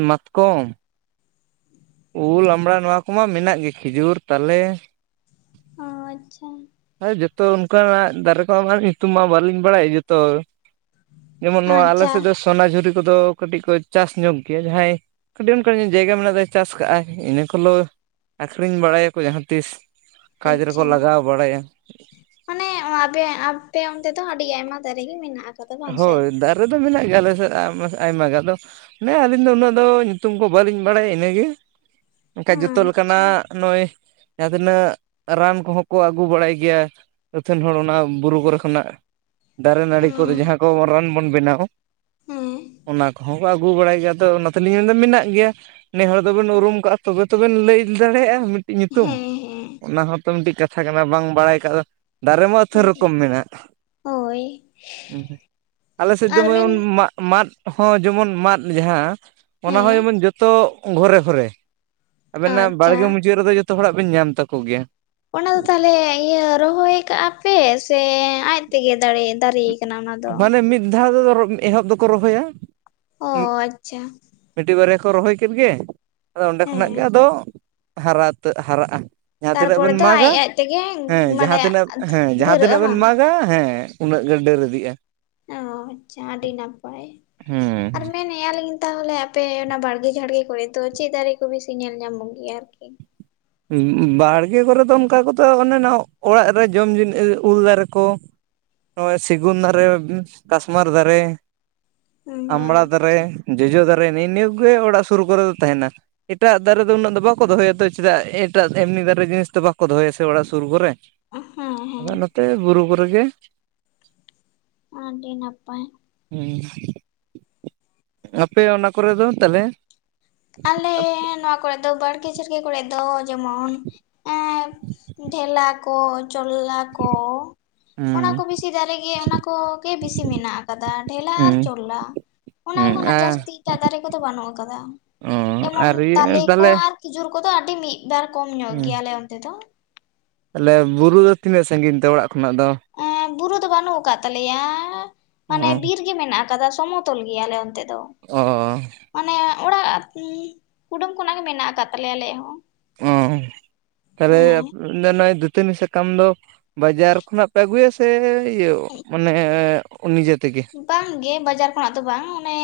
[SPEAKER 1] ᱢᱟᱛᱠᱚᱢᱼᱼ ᱩᱞ ᱟᱢᱲᱟ ᱱᱚᱣᱟ ᱠᱚᱢᱟ ᱢᱮᱱᱟᱜ ᱜᱮ ᱠᱷᱤᱡᱩᱨ ᱛᱟᱞᱮᱼᱼ
[SPEAKER 2] ᱚ ᱟᱪᱷᱟ᱾
[SPEAKER 1] ᱡᱚᱛᱚ ᱚᱱᱠᱟᱱᱟᱜ ᱫᱟᱨᱮ ᱠᱚᱦᱚᱸ ᱢᱟ ᱧᱩᱛᱩᱢ ᱢᱟ ᱵᱟᱹᱞᱤᱧ ᱵᱟᱲᱟᱭ ᱡᱚᱛᱚᱼᱼ ᱡᱮᱢᱚᱱ ᱱᱚᱣᱟ ᱟᱞᱮ
[SPEAKER 2] ᱟᱪᱪᱷᱟ
[SPEAKER 1] ᱥᱮᱫ ᱫᱚᱼᱼ ᱥᱚᱱᱟᱡᱷᱩᱨᱤ ᱠᱚᱫᱚ ᱠᱟᱹᱴᱤᱡ ᱠᱚ ᱪᱟᱥ ᱧᱚᱜ ᱜᱮᱭᱟ ᱡᱟᱦᱟᱸᱭ, ᱠᱟᱹᱴᱤᱡ ᱚᱱᱠᱟ ᱡᱟᱭᱜᱟ ᱢᱮᱱᱟᱜᱼᱼ ᱪᱟᱥ ᱠᱟᱜᱼᱟᱭ ᱤᱱᱟᱹ ᱠᱚᱞᱚ ᱟᱹᱠᱷᱨᱤᱧ ᱵᱟᱲᱟᱭᱟ ᱠᱚ ᱡᱟᱦᱟᱸ ᱛᱤᱥᱼᱼ ᱠᱷᱟᱡ ᱨᱮᱠᱚ
[SPEAKER 2] ᱟᱪᱪᱷᱟ
[SPEAKER 1] ᱞᱟᱜᱟᱣ ᱵᱟᱲᱟᱭᱟ᱾
[SPEAKER 2] ᱢᱟᱱᱮ ᱟᱯᱮ, ᱟᱯᱮ ᱚᱱᱛᱮ ᱫᱚ ᱟᱹᱰᱤ ᱟᱭᱢᱟ ᱫᱟᱨᱮ ᱜᱮ ᱢᱮᱱᱟᱜ ᱟᱠᱟᱫᱟ᱾ ᱵᱟᱝ ᱥᱮ?
[SPEAKER 1] ᱦᱳᱭ ᱫᱟᱨᱮ ᱫᱚ ᱢᱮᱱᱟᱜ ᱜᱮᱭᱟ ᱟᱞᱮ ᱥᱮᱡ ᱟᱭᱢᱟ ᱜᱟᱱ ᱫᱚᱼᱼ ᱚᱱᱮ ᱟᱹᱞᱤᱧ ᱫᱚ ᱩᱱᱟᱹᱜ ᱫᱚ ᱧᱩᱛᱩᱢ ᱠᱚ ᱵᱟᱹᱞᱤᱧ ᱵᱟᱲᱟᱭᱟ ᱤᱱᱟᱹᱜᱮ, ᱮᱱᱠᱷᱟᱱ ᱡᱚᱛᱚ
[SPEAKER 2] ᱟᱪᱪᱷᱟ
[SPEAKER 1] ᱞᱮᱠᱟᱱᱟᱜᱼᱼ ᱱᱚᱜᱼᱚᱭ ᱡᱟᱦᱟᱸ ᱛᱤᱱᱟᱹᱜ ᱨᱟᱱ ᱠᱚᱦᱚᱸ ᱠᱚ ᱟᱹᱜᱩ ᱵᱟᱲᱟᱭ ᱜᱮᱭᱟᱼᱼ ᱟᱹᱛᱷᱟᱹᱱ ᱦᱚᱲ ᱚᱱᱟ ᱵᱩᱨᱩ ᱠᱚᱨᱮ ᱠᱷᱚᱱᱟᱜ ᱫᱟᱨᱮ ᱱᱟᱹᱲᱤᱼᱼ ᱩᱱ ᱫᱚ
[SPEAKER 2] ᱦᱮᱸ
[SPEAKER 1] ᱡᱟᱦᱟᱸ ᱠᱚ ᱨᱟᱱ ᱵᱚᱱ ᱵᱮᱱᱟᱣᱼᱼ
[SPEAKER 2] ᱦᱮᱸ
[SPEAKER 1] ᱚᱱᱟ ᱠᱚᱦᱚᱸ ᱠᱚ ᱟᱹᱜᱩ ᱵᱟᱲᱟᱭ ᱜᱮᱭᱟ ᱟᱫᱚ ᱚᱱᱟᱛᱮᱞᱤᱧ ᱢᱮᱱᱮᱫᱟ ᱢᱮᱱᱟᱜ ᱜᱮᱭᱟ᱾ ᱱᱮ ᱦᱚᱲ ᱫᱚᱵᱮᱱ ᱩᱨᱩᱢ ᱠᱟᱜᱼᱟ ᱛᱚᱵᱮ ᱛᱚᱵᱮᱱ ᱞᱟᱹᱭ ᱫᱟᱲᱮᱭᱟᱜᱼᱟ ᱢᱤᱫᱴᱤᱡ ᱧᱩᱛᱩᱢ,
[SPEAKER 2] ᱦᱮᱸ
[SPEAKER 1] ᱚᱱᱟ ᱦᱚᱸᱼᱼ ᱚ ᱢᱤᱫᱴᱤᱡ ᱠᱟᱛᱷᱟ ᱠᱟᱱᱟ ᱵᱟᱝ ᱵᱟᱲᱟᱭ ᱟᱠᱟᱜ ᱫᱚ, ᱫᱟᱨᱮ ᱢᱟ ᱟᱹᱛᱷᱟᱹ ᱨᱚᱠᱚᱢ ᱢᱮᱱᱟᱜ᱾
[SPEAKER 2] ᱦᱳᱭ᱾
[SPEAKER 1] ᱟᱞᱮ ᱥᱮᱫ ᱫᱚ
[SPEAKER 2] ᱟᱨ ᱢᱮᱱ
[SPEAKER 1] ᱢᱟᱫ-ᱢᱟᱫᱼᱼ ᱦᱚᱸ ᱡᱮᱢᱚᱱ ᱢᱟᱫ ᱡᱟᱦᱟᱸ ᱚᱱᱟ ᱦᱚᱸ
[SPEAKER 2] ᱦᱮᱸ
[SPEAKER 1] ᱡᱮᱢᱚᱱ ᱡᱚᱛᱚ ᱜᱷᱚᱨᱮ-ᱜᱷᱚᱨᱮᱼᱼ ᱟᱵᱮᱱᱟᱜ
[SPEAKER 2] ᱟᱪᱪᱷᱟ
[SPEAKER 1] ᱵᱟᱲᱜᱮ ᱢᱩᱪᱟᱹᱫ ᱨᱮᱫᱚ ᱡᱚᱛᱚ ᱦᱚᱲᱟᱜ ᱵᱮᱱ ᱧᱟᱢ ᱛᱟᱠᱚ ᱜᱮᱭᱟ
[SPEAKER 2] ᱚᱱᱟ ᱫᱚ ᱛᱟᱦᱚᱞᱮ ᱤᱭᱟᱹ ᱨᱚᱦᱚᱭ ᱠᱟᱜᱼᱟ ᱯᱮ ᱥᱮ ᱟᱡ ᱛᱮᱜᱮ ᱫᱟᱨᱮᱭᱮᱱ
[SPEAKER 1] ᱢᱟᱱᱮ ᱢᱤᱫ ᱫᱷᱟᱣ ᱮᱦᱚᱵᱽ ᱫᱚᱠᱚ ᱨᱚᱦᱚᱭᱟ᱾
[SPEAKER 2] ᱚ ᱟᱪᱪᱷᱟ
[SPEAKER 1] ᱢᱤᱫᱴᱤᱡᱽ ᱵᱟᱨᱭᱟ ᱠᱚ ᱨᱚᱦᱚᱭ ᱠᱮᱫ ᱜᱮ ᱟᱫᱚ ᱚᱸᱰᱮ ᱠᱷᱚᱱᱟᱜ ᱜᱮ
[SPEAKER 2] ᱦᱮᱸ
[SPEAKER 1] ᱟᱫᱚ ᱦᱟᱨᱟ ᱦᱟᱨᱟᱜᱼᱟ᱾ ᱡᱟᱦᱟᱸ ᱛᱤᱱᱟᱹᱜ
[SPEAKER 2] ᱛᱟᱨᱯᱚᱨᱮ
[SPEAKER 1] ᱵᱮᱱ
[SPEAKER 2] ᱫᱚ ᱟᱡ
[SPEAKER 1] ᱢᱟᱜᱟ
[SPEAKER 2] ᱟᱡ ᱛᱮᱜᱮ
[SPEAKER 1] ᱦᱮᱸ
[SPEAKER 2] ᱢᱟᱱᱮ
[SPEAKER 1] ᱡᱟᱦᱟᱸ ᱛᱤᱱᱟᱹᱜ ᱦᱮᱸ ᱡᱟᱦᱟᱸ
[SPEAKER 2] ᱫᱷᱟᱹᱨᱟᱹᱜᱼᱟ
[SPEAKER 1] ᱛᱤᱱᱟᱹᱜ ᱵᱮᱱ
[SPEAKER 2] ᱵᱟᱝ?
[SPEAKER 1] ᱢᱟᱜᱟ ᱦᱮᱸ ᱩᱱᱟᱹᱜ ᱜᱮ ᱰᱟᱹᱨ ᱤᱫᱤᱜᱼᱟ᱾
[SPEAKER 2] ᱚ ᱟᱪᱪᱷᱟ ᱟᱹᱰᱤ ᱱᱟᱯᱟᱭ ᱟᱨ ᱢᱮᱱᱮ ᱢᱮᱸ ᱟᱞᱤᱧ ᱛᱟᱦᱚᱞᱮ ᱟᱯᱮ ᱚᱱᱟ ᱵᱟᱲᱜᱮ ᱡᱷᱟᱲᱜᱮ ᱠᱚᱨᱮ ᱫᱚ ᱪᱮᱫ ᱫᱟᱨᱮ ᱠᱚ ᱵᱤᱥᱤ ᱧᱮᱞ ᱧᱟᱢᱚᱜ ᱜᱮᱭᱟ ᱟᱨᱠᱤ?
[SPEAKER 1] ᱵᱟᱲᱜᱮ ᱠᱚᱨᱮ ᱫᱚ ᱚᱱᱠᱟ ᱠᱚᱛᱚ ᱚᱱᱮ ᱚᱲᱟᱜ ᱨᱮ ᱡᱚᱢ ᱡᱤᱱᱤᱥ ᱩᱞ ᱫᱟᱨᱮ ᱠᱚ ᱱᱚᱜᱼᱚᱭ ᱥᱤᱜᱩᱱ ᱫᱟᱨᱮ, ᱠᱟᱥᱢᱟᱨ ᱫᱟᱨᱮ,
[SPEAKER 2] ᱦᱩᱸ
[SPEAKER 1] ᱟᱢᱲᱟ
[SPEAKER 2] ᱦᱩᱸ
[SPEAKER 1] ᱫᱟᱨᱮ ᱡᱚᱡᱚ ᱫᱟᱨᱮ ᱱᱮᱜᱼ ᱱᱤᱭᱟᱹ ᱠᱚ ᱜᱮ ᱚᱲᱟᱜ ᱥᱩᱨ ᱠᱚᱨᱮ ᱫᱚ ᱛᱟᱦᱮᱱᱟ ᱮᱴᱟᱜ ᱫᱟᱨᱮ ᱫᱚ ᱩᱱᱟᱹᱜ ᱫᱚ ᱵᱟᱠᱚ ᱫᱚᱦᱚᱭᱟ ᱛᱚ ᱪᱮᱫᱟᱜ ᱮᱴᱟᱜ ᱮᱢᱱᱤ ᱫᱟᱨᱮ ᱡᱤᱱᱤᱥ ᱵᱟᱠᱚ ᱫᱚᱦᱚᱭᱟ ᱥᱮ ᱚᱲᱟᱜ ᱥᱩᱨ ᱠᱚᱨᱮ
[SPEAKER 2] ᱦᱮᱸ
[SPEAKER 1] *unintelligible*
[SPEAKER 2] ᱦᱮᱸ
[SPEAKER 1] ᱛᱮ ᱵᱩᱨᱩ ᱠᱚᱨᱮ ᱜᱮ᱾
[SPEAKER 2] ᱟᱹᱰᱤ ᱱᱟᱯᱟᱭ
[SPEAKER 1] ᱦᱩᱸ ᱟᱯᱮ ᱚᱱᱟ ᱠᱚᱨᱮ ᱫᱚ ᱛᱟᱞᱦᱮ?
[SPEAKER 2] ᱟᱞᱮ ᱱᱚᱣᱟ ᱠᱚᱲᱮ ᱫᱚ ᱵᱟᱲᱜᱮ ᱪᱮᱲᱜᱮ ᱠᱚᱲᱮ ᱫᱚ ᱡᱮᱢᱚᱱ ᱮᱸ ᱰᱷᱮᱞᱟ ᱠᱚ ᱪᱚᱞᱞᱟ ᱠᱚ ᱚᱱᱟ ᱠᱚ
[SPEAKER 1] ᱦᱩᱸ
[SPEAKER 2] ᱵᱮᱥᱤ ᱫᱟᱨᱮ ᱜᱮ ᱚᱱᱟ ᱠᱚᱜᱮ ᱵᱮᱥᱤ ᱢᱮᱱᱟᱜ ᱠᱟᱫᱟ ᱰᱷᱮᱞᱟ ᱟᱨ
[SPEAKER 1] ᱦᱩᱸ
[SPEAKER 2] ᱪᱚᱞᱞᱟ᱾ ᱚᱱᱟ
[SPEAKER 1] ᱦᱩᱸ
[SPEAKER 2] ᱠᱷᱚᱱᱟᱜ
[SPEAKER 1] ᱟᱨ
[SPEAKER 2] ᱡᱟᱹᱥᱛᱤ ᱮᱴᱟᱜ ᱫᱟᱨᱮ ᱠᱚᱫᱚ ᱵᱟᱹᱱᱩᱜ ᱠᱟᱫᱟ᱾
[SPEAKER 1] ᱚ
[SPEAKER 2] ᱡᱮᱢᱚᱱ
[SPEAKER 1] ᱟᱨ ᱤᱭᱟᱹ
[SPEAKER 2] ᱛᱟᱞᱮ ᱠᱚ
[SPEAKER 1] ᱛᱟᱦᱚᱞᱮ
[SPEAKER 2] ᱟᱨ ᱠᱷᱤᱡᱩᱨ ᱠᱚᱫᱚ ᱟᱹᱰᱤ ᱢᱤᱫᱵᱟᱨ ᱠᱚᱢ ᱧᱚᱜ ᱜᱮᱭᱟ ᱟᱞᱮ ᱚᱱᱛᱮ ᱫᱚ᱾
[SPEAKER 1] ᱛᱟᱦᱞᱮ ᱵᱩᱨᱩ ᱫᱚ ᱛᱤᱱᱟᱹᱜ ᱥᱟᱺᱜᱤᱧ ᱛᱮ ᱚᱲᱟᱜ ᱠᱷᱚᱱᱟᱜ ᱫᱚ?
[SPEAKER 2] ᱮ ᱵᱩᱨᱩ ᱫᱚ ᱵᱟᱹᱱᱩᱜ ᱠᱟᱜ ᱛᱟᱞᱮᱭᱟ
[SPEAKER 1] ᱚ
[SPEAKER 2] ᱢᱟᱱᱮ ᱵᱤᱨ ᱜᱮ ᱢᱮᱱᱟᱜ ᱠᱟᱫᱟ ᱥᱚᱢᱚᱛᱚᱞ ᱜᱮᱭᱟ ᱟᱞᱮ ᱚᱱᱛᱮ ᱫᱚ
[SPEAKER 1] ᱚ
[SPEAKER 2] ᱢᱟᱱᱮ ᱚᱲᱟᱜ ᱠᱩᱰᱟᱹᱢ ᱠᱷᱚᱱᱟᱜ ᱜᱮ ᱢᱮᱱᱟᱜ ᱠᱟᱜ ᱛᱟᱞᱮᱭᱟ ᱟᱞᱮᱭᱟᱜ ᱦᱚᱸ
[SPEAKER 1] ᱚᱸ *unintelligible*
[SPEAKER 2] ᱦᱮᱸ
[SPEAKER 1] *unintelligible* ᱫᱟᱛᱟᱹᱱᱤ ᱥᱟᱠᱟᱢ ᱫᱚ ᱵᱟᱡᱟᱨ ᱠᱷᱚᱱᱟᱜ ᱯᱮ ᱟᱹᱜᱩᱭᱟ ᱥᱮ ᱤᱭᱟᱹ ᱢᱟᱱᱮ ᱱᱤᱡᱮ ᱛᱮᱜᱮ᱾
[SPEAKER 2] ᱵᱟᱝ ᱜᱮ ᱵᱟᱡᱟᱨ ᱠᱷᱚᱱᱟᱜ ᱫᱚ ᱵᱟᱝ ᱚᱱᱮ